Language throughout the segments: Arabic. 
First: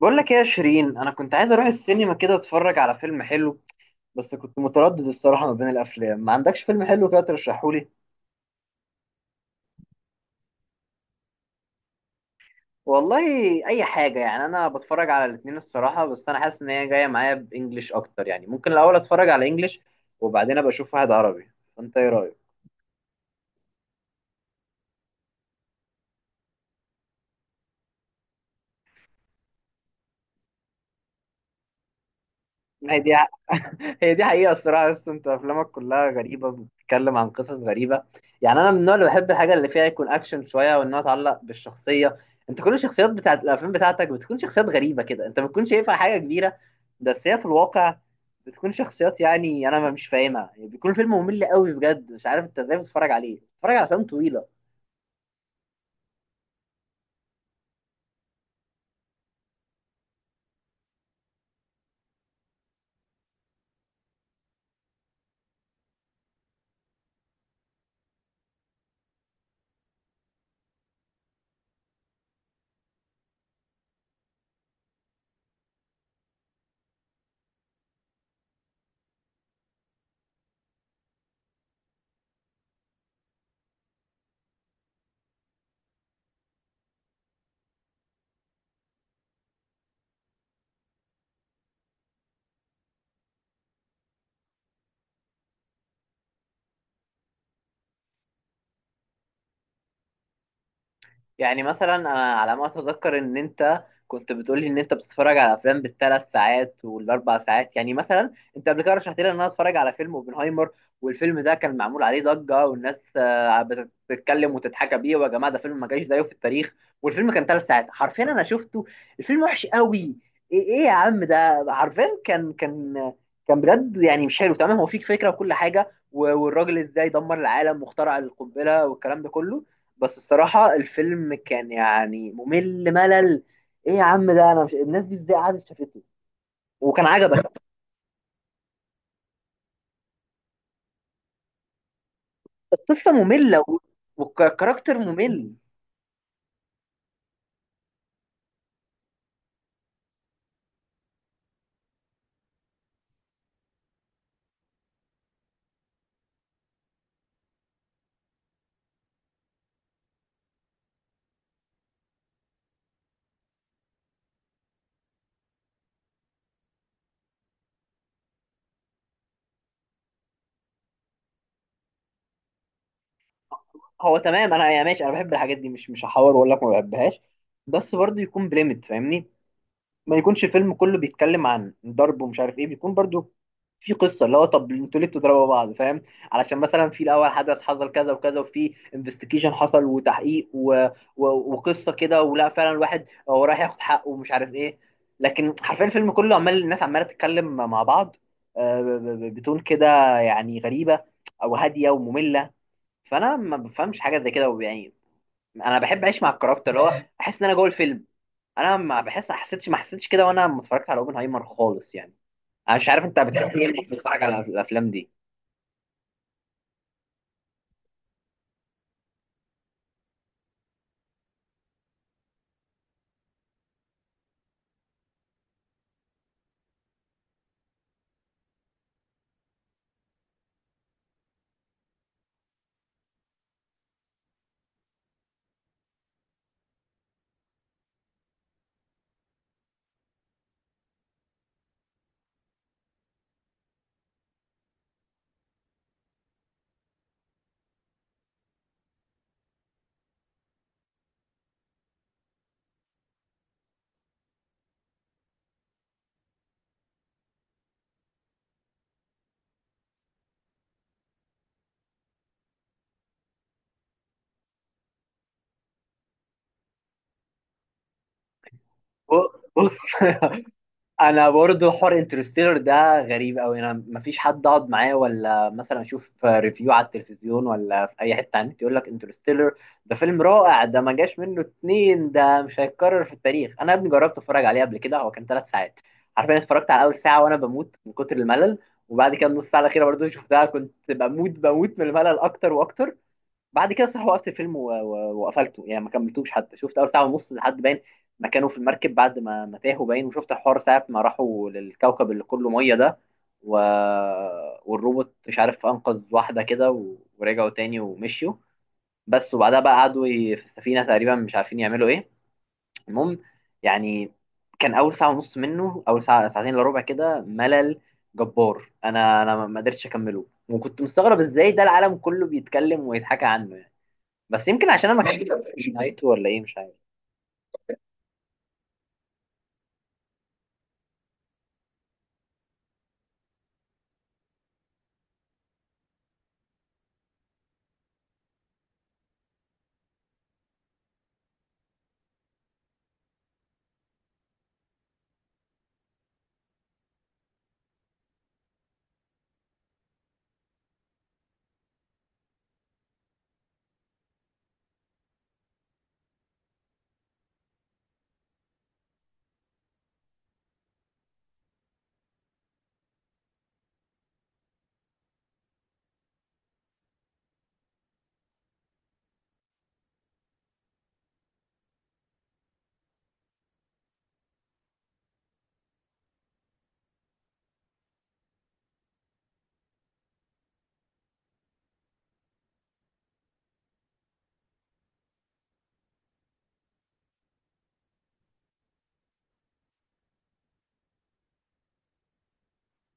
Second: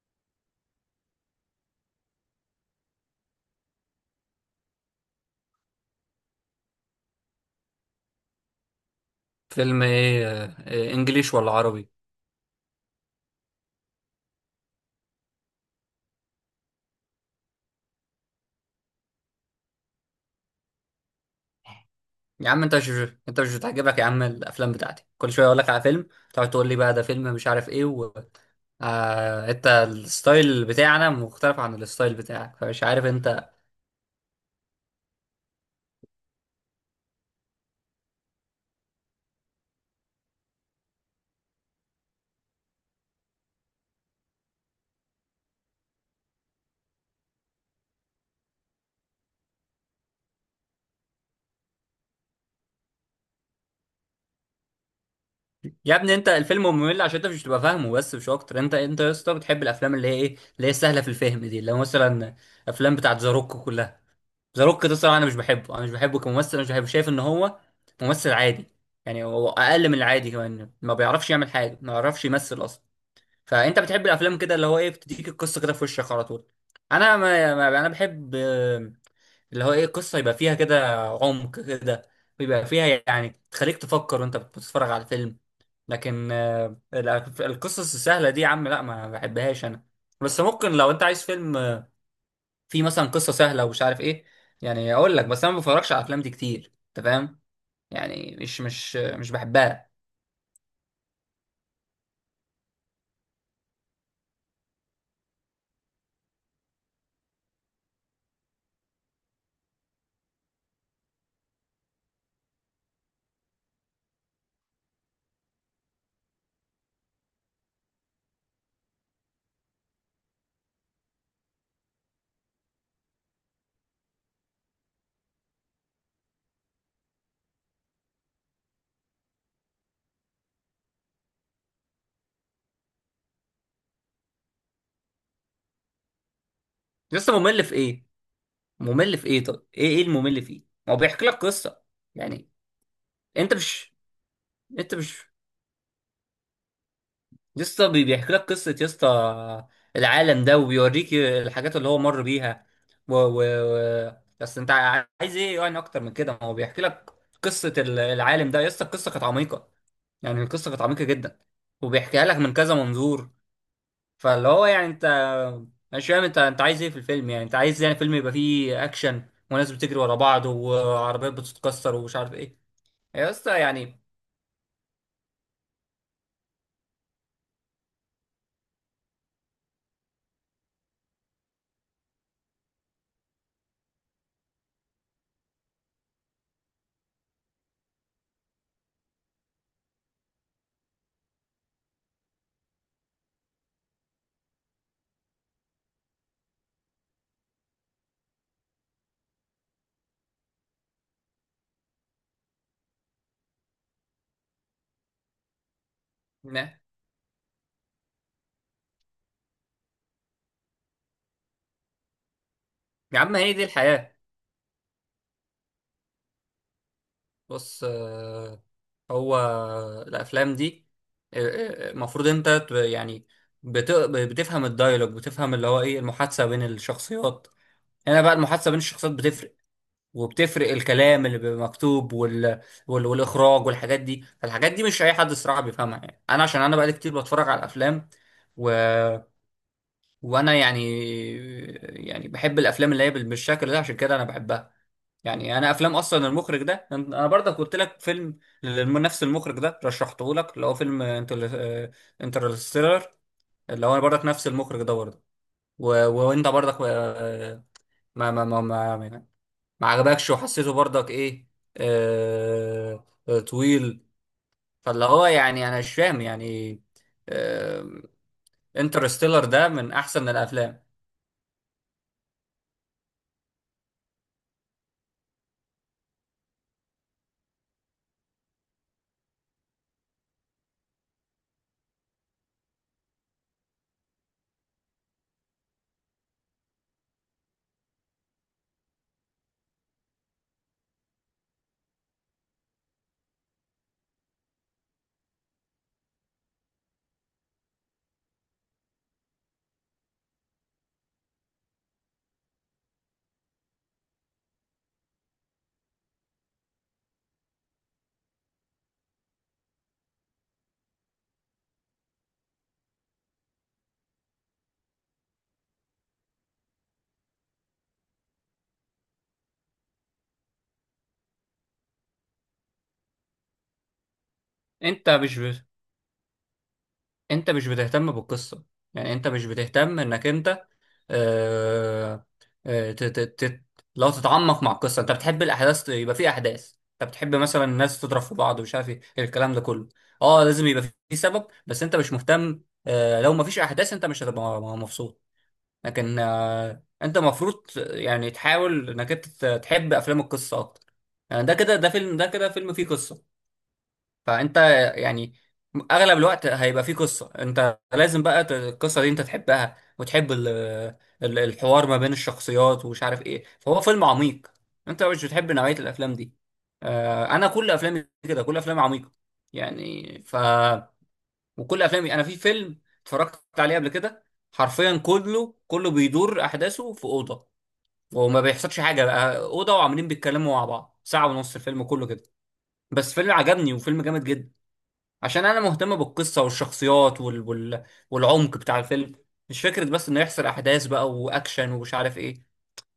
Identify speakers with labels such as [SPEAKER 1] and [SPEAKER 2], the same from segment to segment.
[SPEAKER 1] بقول لك ايه يا شيرين، انا كنت عايز اروح السينما كده اتفرج على فيلم حلو. بس كنت متردد الصراحه ما بين الافلام، ما عندكش فيلم حلو كده ترشحهولي؟
[SPEAKER 2] فيلم ايه؟ انجليش ولا عربي؟
[SPEAKER 1] والله اي حاجه، يعني انا بتفرج على الاتنين الصراحه، بس انا حاسس ان هي جايه معايا بانجلش اكتر، يعني ممكن الاول اتفرج على انجلش وبعدين ابقى اشوف واحد عربي. فانت ايه رايك؟
[SPEAKER 2] يا عم انت مش بتعجبك يا عم الافلام بتاعتي، كل شويه اقول لك على فيلم، تقعد تقول لي بقى ده فيلم مش عارف ايه آه، انت الستايل بتاعنا مختلف عن الستايل بتاعك، فمش
[SPEAKER 1] ما هي
[SPEAKER 2] عارف
[SPEAKER 1] دي،
[SPEAKER 2] انت.
[SPEAKER 1] هي دي حقيقة الصراحة. بس انت افلامك كلها غريبة، بتتكلم عن قصص غريبة. يعني انا من النوع اللي بحب الحاجة اللي فيها يكون اكشن شوية، وانها تعلق بالشخصية. انت كل الشخصيات بتاعت الافلام بتاعتك بتكون شخصيات غريبة كده، انت بتكون شايفها حاجة كبيرة، بس هي في الواقع بتكون شخصيات، يعني انا ما مش فاهمها، يعني بيكون فيلم ممل قوي بجد، مش عارف انت ازاي بتتفرج عليه، بتتفرج على افلام طويلة.
[SPEAKER 2] يا ابني، انت الفيلم ممل عشان انت مش بتبقى فاهمه، بس مش اكتر. انت يا اسطى بتحب الافلام اللي هي ايه، اللي هي سهله في الفهم دي، اللي هو مثلا افلام بتاعت ذا روك كلها. ذا روك ده الصراحه انا مش بحبه، انا مش بحبه كممثل، انا مش بحبه، شايف ان هو ممثل عادي، يعني هو اقل من العادي كمان، ما بيعرفش يعمل حاجه، ما بيعرفش يمثل اصلا. فانت بتحب الافلام كده اللي هو ايه بتديك القصه كده في وشك على طول. انا ما ما- انا بحب اللي هو ايه، القصه يبقى فيها كده عمق كده، ويبقى فيها يعني تخليك تفكر وانت بتتفرج على الفيلم. لكن آه، القصص السهله دي يا عم لا، ما بحبهاش انا. بس ممكن لو انت عايز فيلم في مثلا قصه سهله ومش عارف ايه، يعني اقول لك، بس انا ما بفرجش على الافلام دي كتير، انت فاهم؟ يعني مش بحبها.
[SPEAKER 1] يعني مثلا انا على ما اتذكر ان انت كنت بتقولي ان انت بتتفرج على افلام بالثلاث ساعات والاربع ساعات. يعني مثلا انت قبل كده رشحت لي ان انا اتفرج على فيلم اوبنهايمر، والفيلم ده كان معمول عليه ضجه والناس بتتكلم وتتحكى بيه، ويا جماعه ده فيلم ما جاش زيه في التاريخ. والفيلم كان 3 ساعات حرفيا، انا شفته الفيلم وحش قوي. ايه يا عم، ده حرفيا كان بجد يعني مش حلو تمام. هو فيك فكره وكل حاجه والراجل ازاي دمر العالم واخترع القنبله والكلام ده كله، بس الصراحة الفيلم كان يعني ممل. ايه يا عم ده، انا مش الناس دي ازاي قعدت شافته وكان
[SPEAKER 2] لسه
[SPEAKER 1] عجبك؟
[SPEAKER 2] ممل في ايه؟ ممل في ايه؟ طب ايه الممل فيه؟ ما هو بيحكي لك قصه يعني.
[SPEAKER 1] القصة
[SPEAKER 2] انت
[SPEAKER 1] مملة
[SPEAKER 2] مش انت
[SPEAKER 1] والكاركتر
[SPEAKER 2] مش
[SPEAKER 1] ممل.
[SPEAKER 2] لسه بيحكي لك قصه يا اسطى، العالم ده، وبيوريك الحاجات اللي هو مر بيها و... و... بس انت عايز ايه يعني اكتر من كده؟ ما هو بيحكي لك قصه العالم ده يا اسطى. القصه كانت عميقه، يعني القصه كانت عميقه جدا، وبيحكيها لك من كذا منظور. فاللي هو يعني انت مش فاهم، انت عايز ايه في الفيلم؟ يعني انت عايز يعني فيلم يبقى فيه اكشن وناس بتجري ورا بعض وعربيات بتتكسر ومش عارف ايه يا اسطى؟ يعني
[SPEAKER 1] هو تمام، انا يعني ماشي انا بحب الحاجات دي، مش هحاور واقول لك ما بحبهاش، بس برضه يكون بليمت فاهمني. ما يكونش فيلم كله بيتكلم عن ضرب ومش عارف ايه، بيكون برضو في قصه، اللي هو طب انتوا ليه بتضربوا بعض فاهم؟ علشان مثلا في الاول حدث حصل كذا وكذا، وفي انفستيجيشن حصل وتحقيق وقصه كده، ولا فعلا الواحد هو رايح ياخد حقه ومش عارف ايه. لكن حرفيا الفيلم كله عمال الناس عماله تتكلم مع بعض، بتون كده، يعني غريبه او هاديه وممله. فانا ما بفهمش حاجه زي كده، يعني انا بحب اعيش مع الكاركتر،
[SPEAKER 2] نه.
[SPEAKER 1] اللي هو احس ان انا جوه الفيلم. انا ما حسيتش كده وانا ما اتفرجت على اوبنهايمر خالص يعني. انا مش عارف
[SPEAKER 2] يا
[SPEAKER 1] انت
[SPEAKER 2] عم هي
[SPEAKER 1] بتحس
[SPEAKER 2] دي
[SPEAKER 1] ايه انك
[SPEAKER 2] الحياة.
[SPEAKER 1] بتتفرج على الافلام دي.
[SPEAKER 2] بص هو الافلام دي آه، المفروض انت يعني بتفهم الدايلوج، بتفهم اللي هو ايه، المحادثة بين الشخصيات. هنا بقى المحادثة بين الشخصيات بتفرق، وبتفرق الكلام اللي بيبقى مكتوب والاخراج والحاجات دي. فالحاجات دي مش اي حد الصراحه بيفهمها، يعني انا عشان انا بقالي كتير بتفرج على الافلام و... وانا يعني، يعني بحب الافلام اللي هي بالشكل ده، عشان كده انا بحبها. يعني انا افلام اصلا المخرج ده، انا برضك قلت لك فيلم لنفس المخرج ده، رشحته لك، اللي هو فيلم انترستيلر، اللي هو برضك نفس المخرج ده برضه. وانت برضك ما ما ما, ما ما عجبكش، وحسيته برضك ايه؟ طويل. فاللي هو يعني انا مش فاهم يعني. آه، انترستيلر
[SPEAKER 1] ب-
[SPEAKER 2] ده
[SPEAKER 1] بص
[SPEAKER 2] من احسن الافلام.
[SPEAKER 1] انا برضو حوار انترستيلر ده غريب قوي، انا ما فيش حد اقعد معاه ولا مثلا اشوف ريفيو على التلفزيون ولا في اي حته على النت يقول لك انترستيلر ده فيلم رائع، ده ما جاش منه اتنين، ده مش هيتكرر في التاريخ. انا يا ابني جربت اتفرج عليه قبل كده، هو كان 3 ساعات حرفيا. اتفرجت على اول ساعه وانا بموت من كتر الملل، وبعد كده النص ساعه الاخيره برضو شفتها كنت بموت بموت من الملل اكتر واكتر. بعد كده صراحة وقفت الفيلم وقفلته، يعني ما كملتوش، حتى شفت اول ساعة ونص لحد باين ما كانوا في المركب بعد ما تاهوا، باين وشفت الحوار ساعة ما راحوا للكوكب اللي كله مية ده، و... والروبوت مش عارف انقذ واحدة كده ورجعوا تاني ومشيوا، بس وبعدها بقى قعدوا في السفينة تقريبا مش عارفين يعملوا ايه. المهم، يعني كان اول ساعة ونص منه، اول ساعة ساعتين الا ربع كده ملل جبار، انا ما قدرتش اكمله، وكنت مستغرب ازاي ده العالم كله بيتكلم ويتحكى عنه. بس يمكن عشان انا
[SPEAKER 2] انت
[SPEAKER 1] ما
[SPEAKER 2] مش ب...
[SPEAKER 1] كملتش نهايته ولا ايه، مش عارف.
[SPEAKER 2] انت مش بتهتم بالقصة، يعني انت مش بتهتم انك انت آه آه ت... ت... ت... لو تتعمق مع القصة. انت بتحب الاحداث، يبقى في احداث، انت بتحب مثلا الناس تضرب في بعض ومش عارف ايه الكلام ده كله. اه، لازم يبقى في سبب، بس انت مش مهتم. آه لو مفيش احداث انت مش هتبقى مبسوط. لكن آه، انت المفروض يعني تحاول انك انت تحب افلام القصه اكتر. يعني ده كده، ده فيلم، ده كده فيلم فيه قصه. فانت يعني اغلب الوقت هيبقى فيه قصه، انت لازم بقى القصه دي انت تحبها، وتحب الحوار ما بين الشخصيات ومش عارف ايه، فهو فيلم عميق. انت مش بتحب نوعيه الافلام دي. انا كل افلامي كده، كل افلامي عميقه يعني. وكل افلامي، انا في فيلم اتفرجت عليه قبل كده حرفيا كله بيدور احداثه في اوضه، وما بيحصلش حاجه، بقى اوضه وعمالين بيتكلموا مع بعض ساعه ونص الفيلم كله كده، بس فيلم عجبني وفيلم جامد جدا، عشان انا مهتم بالقصه والشخصيات والعمق بتاع الفيلم. مش فكره بس انه يحصل احداث بقى واكشن ومش عارف ايه.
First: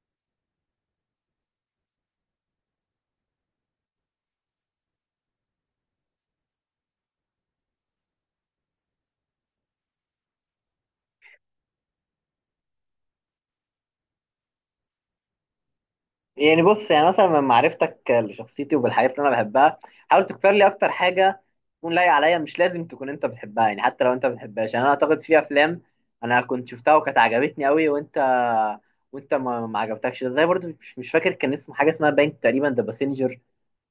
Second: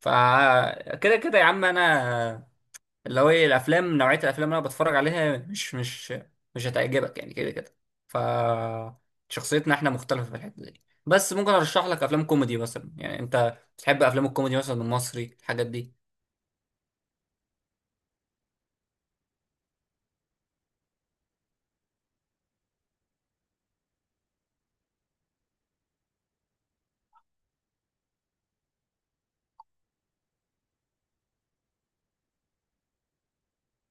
[SPEAKER 2] فكده كده يا عم، انا اللي هو ايه، الافلام نوعيه الافلام اللي انا بتفرج عليها مش هتعجبك يعني، كده. ف شخصيتنا احنا مختلفه في الحته دي. بس ممكن ارشح لك افلام كوميدي مثلا، يعني انت بتحب افلام الكوميدي مثلا المصري، الحاجات دي.
[SPEAKER 1] يعني بص، يعني مثلا من معرفتك لشخصيتي وبالحاجات اللي انا بحبها، حاول تختار لي اكتر حاجه تكون لايقه عليا، مش لازم تكون انت بتحبها، يعني حتى لو انت ما بتحبهاش. يعني انا اعتقد في افلام انا كنت شفتها وكانت عجبتني قوي وانت ما عجبتكش، زي برضو مش فاكر كان اسمه حاجه اسمها باين، تقريبا ذا باسنجر.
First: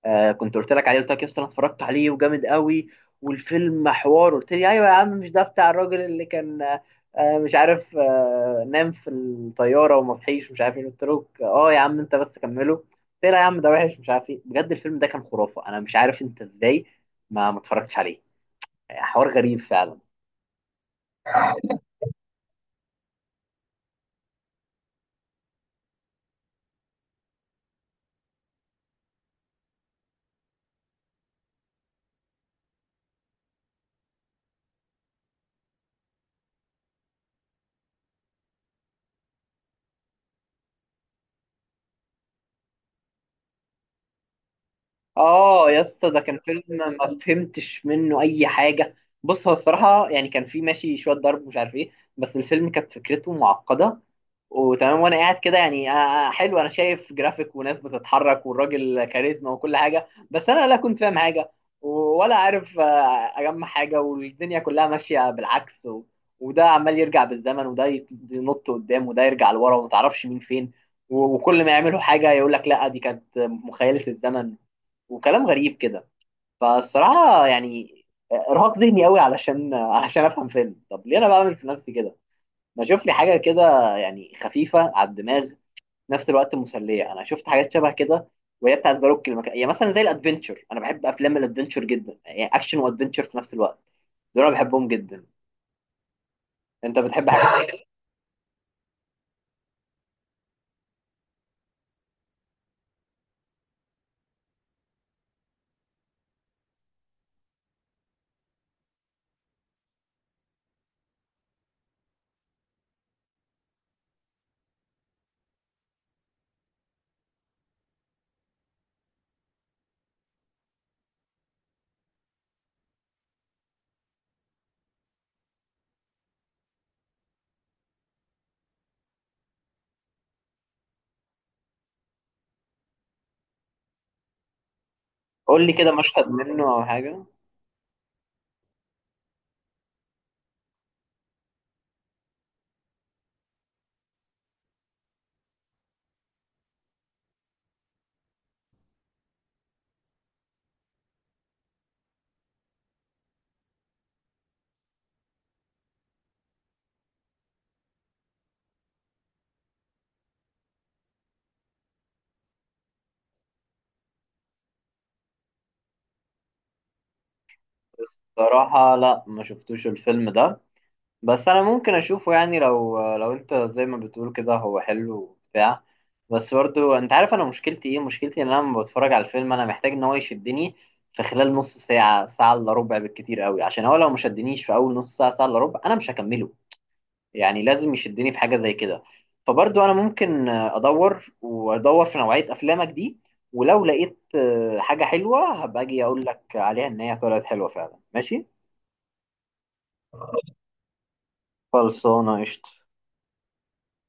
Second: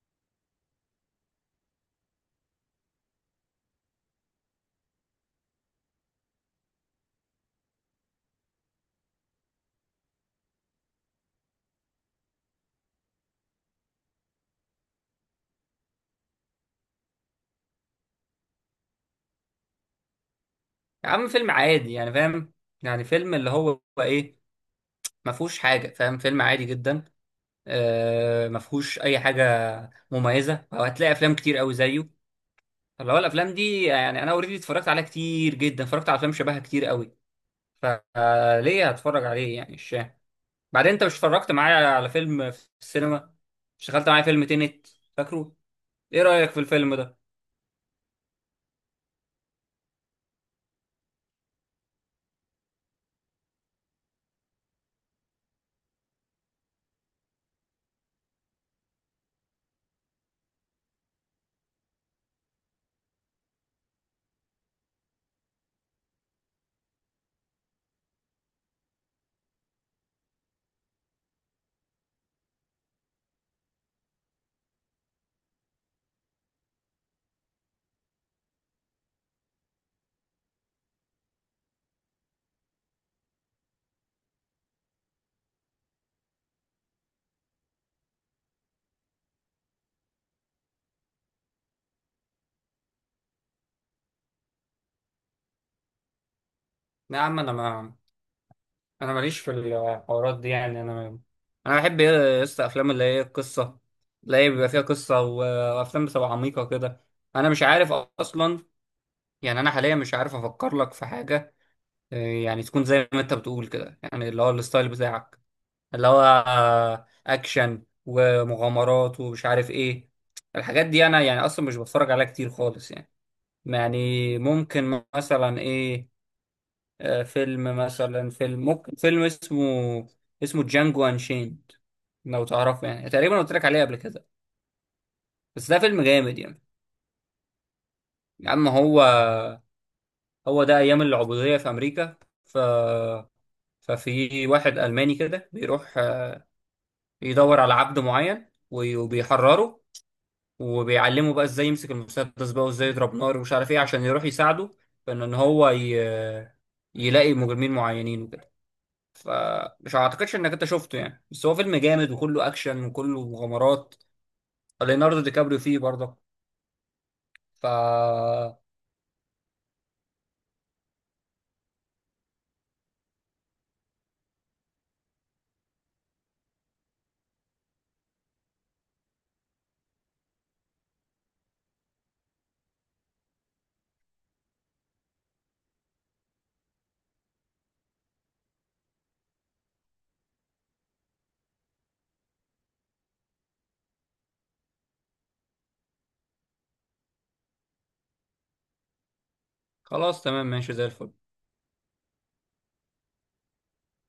[SPEAKER 1] آه كنت قلت لك عليه، قلت لك يا اسطى انا اتفرجت عليه وجامد قوي والفيلم حوار، قلت لي ايوه يا عم مش ده بتاع الراجل اللي كان مش عارف نام في الطياره وما صحيش مش عارف ايه، قلت له اه يا عم انت بس كمله، قلت لي لا يا عم ده وحش مش عارف ايه. بجد الفيلم ده كان خرافه، انا مش عارف انت ازاي ما اتفرجتش عليه، يعني حوار غريب فعلا.
[SPEAKER 2] يا عم فيلم عادي يعني، فاهم؟ يعني فيلم اللي هو ايه، ما فيهوش حاجه، فاهم؟ فيلم عادي جدا، آه ما فيهوش اي حاجه مميزه، وهتلاقي افلام كتير قوي زيه. اللي هو الافلام دي يعني انا اوريدي اتفرجت عليها كتير جدا، اتفرجت على افلام شبهها كتير قوي، فليه هتفرج عليه يعني؟ مش فاهم. بعدين انت مش اتفرجت معايا على فيلم في السينما، اشتغلت معايا فيلم تينت؟ فاكره؟
[SPEAKER 1] اه يا اسطى، ده
[SPEAKER 2] ايه
[SPEAKER 1] كان
[SPEAKER 2] رأيك في
[SPEAKER 1] فيلم
[SPEAKER 2] الفيلم ده؟
[SPEAKER 1] ما فهمتش منه اي حاجه. بص هو الصراحه يعني كان فيه ماشي شويه ضرب ومش عارف ايه، بس الفيلم كانت فكرته معقده، وتمام، وانا قاعد كده يعني حلو، انا شايف جرافيك وناس بتتحرك والراجل كاريزما وكل حاجه، بس انا لا كنت فاهم حاجه ولا عارف اجمع حاجه، والدنيا كلها ماشيه بالعكس وده عمال يرجع بالزمن، وده ينط قدام، وده يرجع لورا، وما تعرفش مين فين، وكل ما يعملوا حاجه يقول لك لا دي كانت مخيله الزمن، وكلام غريب كده. فالصراحه يعني ارهاق ذهني قوي، علشان علشان افهم فيلم. طب ليه انا بعمل في نفسي كده؟ ما اشوف لي حاجه كده يعني خفيفه على الدماغ في نفس الوقت مسليه. انا شفت حاجات شبه كده، وهي بتاعت ذا روك، يعني مثلا زي الادفنتشر، انا بحب افلام الادفنتشر جدا، يعني اكشن وادفنتشر في نفس الوقت، دول انا بحبهم جدا. انت
[SPEAKER 2] لا يا
[SPEAKER 1] بتحب
[SPEAKER 2] عم انا
[SPEAKER 1] حاجه زي كده؟
[SPEAKER 2] ما انا ماليش في الحوارات دي يعني. انا بحب ايه يا اسطى؟ افلام اللي هي ايه؟ القصه، اللي هي بيبقى فيها قصه، وافلام بتبقى عميقه كده. انا مش عارف اصلا يعني، انا حاليا مش عارف افكر لك في حاجه يعني تكون زي ما انت بتقول كده، يعني اللي هو الستايل بتاعك، اللي هو اكشن ومغامرات ومش عارف ايه. الحاجات دي انا يعني اصلا مش بتفرج عليها كتير خالص يعني. يعني ممكن مثلا ايه، فيلم مثلا، فيلم اسمه جانجو انشيند، لو تعرفه يعني، تقريبا قلت لك عليه قبل كده.
[SPEAKER 1] قول
[SPEAKER 2] بس
[SPEAKER 1] لي
[SPEAKER 2] ده
[SPEAKER 1] كده
[SPEAKER 2] فيلم
[SPEAKER 1] مشهد
[SPEAKER 2] جامد يعني.
[SPEAKER 1] منه او حاجه.
[SPEAKER 2] يا عم هو هو ده ايام العبودية في امريكا. ف ففي واحد الماني كده بيروح يدور على عبد معين وبيحرره، وبيعلمه بقى ازاي يمسك المسدس بقى وازاي يضرب نار ومش عارف ايه، عشان يروح يساعده في ان إن هو يلاقي مجرمين معينين وكده. فمش اعتقدش انك انت شفته يعني، بس هو فيلم جامد، وكله اكشن وكله مغامرات. ليوناردو دي كابريو فيه برضه. ف
[SPEAKER 1] الصراحه لا، ما شفتوش الفيلم ده، بس انا ممكن اشوفه، يعني لو انت زي ما بتقول كده هو حلو وبتاع. بس برضو انت عارف انا مشكلتي ايه، مشكلتي ان انا لما بتفرج على الفيلم انا محتاج ان هو يشدني في خلال نص ساعة ساعة الا ربع بالكتير قوي، عشان هو لو ما شدنيش في اول نص ساعة ساعة الا ربع انا مش هكمله. يعني لازم يشدني في حاجة زي كده. فبرضو انا ممكن ادور وادور في نوعية افلامك دي، ولو لقيت حاجة حلوة هبقى اجي اقول لك عليها ان هي طلعت حلوة فعلا، ماشي.
[SPEAKER 2] خلاص تمام، ماشي زي الفل.
[SPEAKER 1] خلصانة قشطة.